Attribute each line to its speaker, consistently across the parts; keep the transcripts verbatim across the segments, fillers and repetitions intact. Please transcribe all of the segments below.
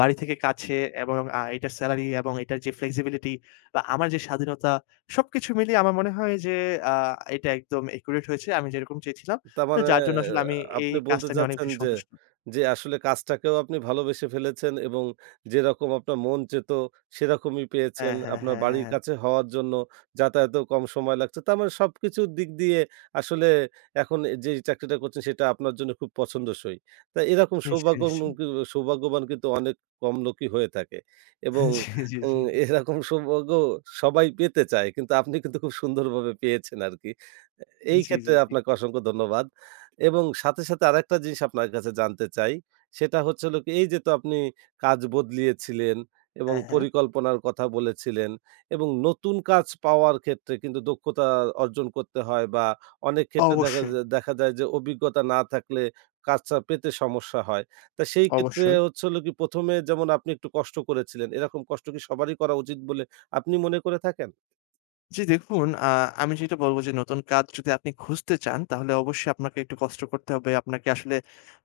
Speaker 1: বাড়ি থেকে কাছে এবং আ এটার সেলারি এবং এটার যে, ফ্লেক্সিবিলিটি বা আমার যে, স্বাধীনতা সবকিছু মিলিয়ে আমার মনে হয় যে, আ এটা একদম অ্যাকুরেট হয়েছে। আমি যেরকম চেয়েছিলাম। তো
Speaker 2: তারমানে
Speaker 1: যার জন্য আসলে আমি এই
Speaker 2: আপনি বলতে
Speaker 1: কাজটা নিয়ে অনেক
Speaker 2: চাচ্ছেন
Speaker 1: বেশি
Speaker 2: যে
Speaker 1: সন্তুষ্ট।
Speaker 2: যে আসলে কাজটাকেও আপনি ভালোবেসে ফেলেছেন এবং যেরকম আপনার মন চেয়েছিল, সেরকমই পেয়েছেন।
Speaker 1: হ্যাঁ, হ্যাঁ,
Speaker 2: আপনার
Speaker 1: হ্যাঁ,
Speaker 2: বাড়ির
Speaker 1: হ্যাঁ।
Speaker 2: কাছে হওয়ার জন্য যাতায়াতেও কম সময় লাগছে। তার মানে সবকিছুর দিক দিয়ে আসলে এখন এ যেই চাকরিটা করছেন, সেটা আপনার জন্য খুব পছন্দসই। তো এরকম
Speaker 1: নিশ্চয়ই,
Speaker 2: সৌভাগ্য
Speaker 1: নিশ্চয়ই।
Speaker 2: [unintelligible] সৌভাগ্যবান কিন্তু অনেক কম লোকই হয়ে থাকে। এবং
Speaker 1: জি, জি,
Speaker 2: আ
Speaker 1: জি
Speaker 2: এরকম সৌভাগ্যও সবাই পেতে চায় কিন্তু আপনি কিন্তু খুব সুন্দরভাবে পেয়েছেন আরকি আ এই
Speaker 1: জি,
Speaker 2: ক্ষেত্রে
Speaker 1: জি, জি।
Speaker 2: আপনাকে অসংখ্য ধন্যবাদ। এবং সাথে, সাথে আরেকটা জিনিস আপনার কাছে জানতে চাই, সেটা হচ্ছে হলো কি এই যে, তো আপনি কাজ বদলিয়েছিলেন এবং
Speaker 1: হ্যাঁ, হ্যাঁ।
Speaker 2: পরিকল্পনার কথা বলেছিলেন। এবং নতুন কাজ পাওয়ার ক্ষেত্রে কিন্তু দক্ষতা অর্জন করতে হয়, বা অনেক ক্ষেত্রে দেখাজ
Speaker 1: অবশ্যই।
Speaker 2: দেখা যায় যে, অভিজ্ঞতা না থাকলে কাজটা পেতে সমস্যা হয়। তো সেই ক্ষেত্রে
Speaker 1: অবশ্যই।
Speaker 2: হচ্ছে হলো কি, প্রথম এ যেমন আপনি একটু কষ্ট করেছিলেন, এরকম কষ্ট কি সবারই করা উচিত বলে আপনি মনে করে থাকেন?
Speaker 1: জি, দেখুন আ আমি যেটা বলব যে, নতুন কাজ যদি আপনি খুঁজতে চান, তাহলে অবশ্যই আপনাকে একটু কষ্ট করতে হবে। আপনাকে আসলে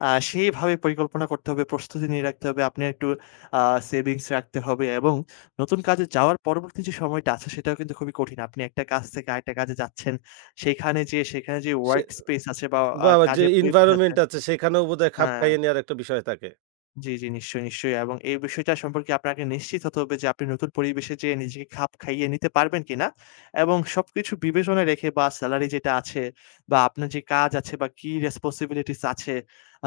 Speaker 1: আ সেইভাবে পরিকল্পনা করতে হবে, প্রস্তুতি নিয়ে রাখতে হবে। আপনি একটু আ সেভিংস রাখতে হবে। এবং নতুন কাজে যাওয়ার পরবর্তী যে সময়টা আছে, সেটাও কিন্তু খুবই কঠিন। আপনি একটা কাজ থেকে আরেকটা কাজে যাচ্ছেন। সেখানে যে,
Speaker 2: সে
Speaker 1: ওয়ার্ক স্পেস আছে বা আ
Speaker 2: বাওয়া যে,
Speaker 1: কাজের পরিবেশ আছে
Speaker 2: ইনভায়রনমেন্ট আছে সেখানেও বোধহয় খাপ
Speaker 1: হ্যাঁ।
Speaker 2: খাইয়ে নেয়ার একটা বিষয় থাকে।
Speaker 1: জি, জি, নিশ্চয়ই, নিশ্চয়ই। এবং এই বিষয়টা সম্পর্কে আপনাকে নিশ্চিত হতে হবে যে, আপনি নতুন পরিবেশে যে নিজেকে খাপ খাইয়ে নিতে পারবেন কিনা? এবং সবকিছু বিবেচনায় রেখে, বা সেলারি যেটা আছে বা আপনার যে কাজ আছে বা কি রেসপনসিবিলিটিস আছে।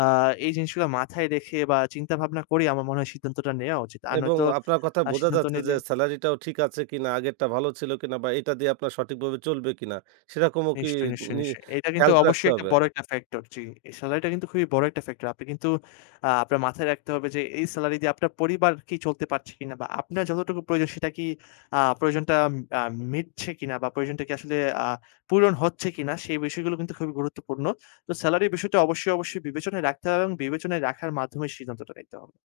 Speaker 1: আ এই জিনিসগুলো মাথায় রেখে বা চিন্তা ভাবনা করে, আমার মনে হয় সিদ্ধান্তটা নেওয়া উচিত। আর
Speaker 2: এবং
Speaker 1: নয়তো
Speaker 2: আপনার কথা
Speaker 1: আ
Speaker 2: বোঝা
Speaker 1: সিদ্ধান্ত
Speaker 2: যাচ্ছে যে,
Speaker 1: নিলে
Speaker 2: সেলারি টাও ঠিক আছে কিনা, আগেরটা ভালো ছিল কিনা? বা এটা দিয়ে আপনার সঠিকভাবে চলবে কিনা? সেরকমও কি
Speaker 1: নিশ্চয়ই, নিশ্চয়,
Speaker 2: নি
Speaker 1: নিশ্চয়ই। এটা কিন্তু
Speaker 2: খেয়ালক রাখতে
Speaker 1: অবশ্যই একটা
Speaker 2: হবে।
Speaker 1: বড় একটা ফ্যাক্টর। জি, সেলারিটা কিন্তু খুবই বড় একটা ফ্যাক্টর। আপনাকে কিন্তু আ আপনার মাথায় রাখতে হবে যে, এই সেলারি দিয়ে আপনার পরিবার কি চলতে পারছে কিনা? বা আপনার যতটুকু প্রয়োজন সেটা কি আ প্রয়োজনটা আম মিটছে কিনা, বা প্রয়োজনটা কি আসলে আ পূরণ হচ্ছে কিনা। সেই বিষয়গুলো কিন্তু খুবই গুরুত্বপূর্ণ। তো সেলারির বিষয়টা অবশ্যই, অবশ্যই বিবেচনায় রাখতে হবে। এবং বিবেচনায় রাখার মাধ্যমেই সিদ্ধান্তটা নিতে হবে।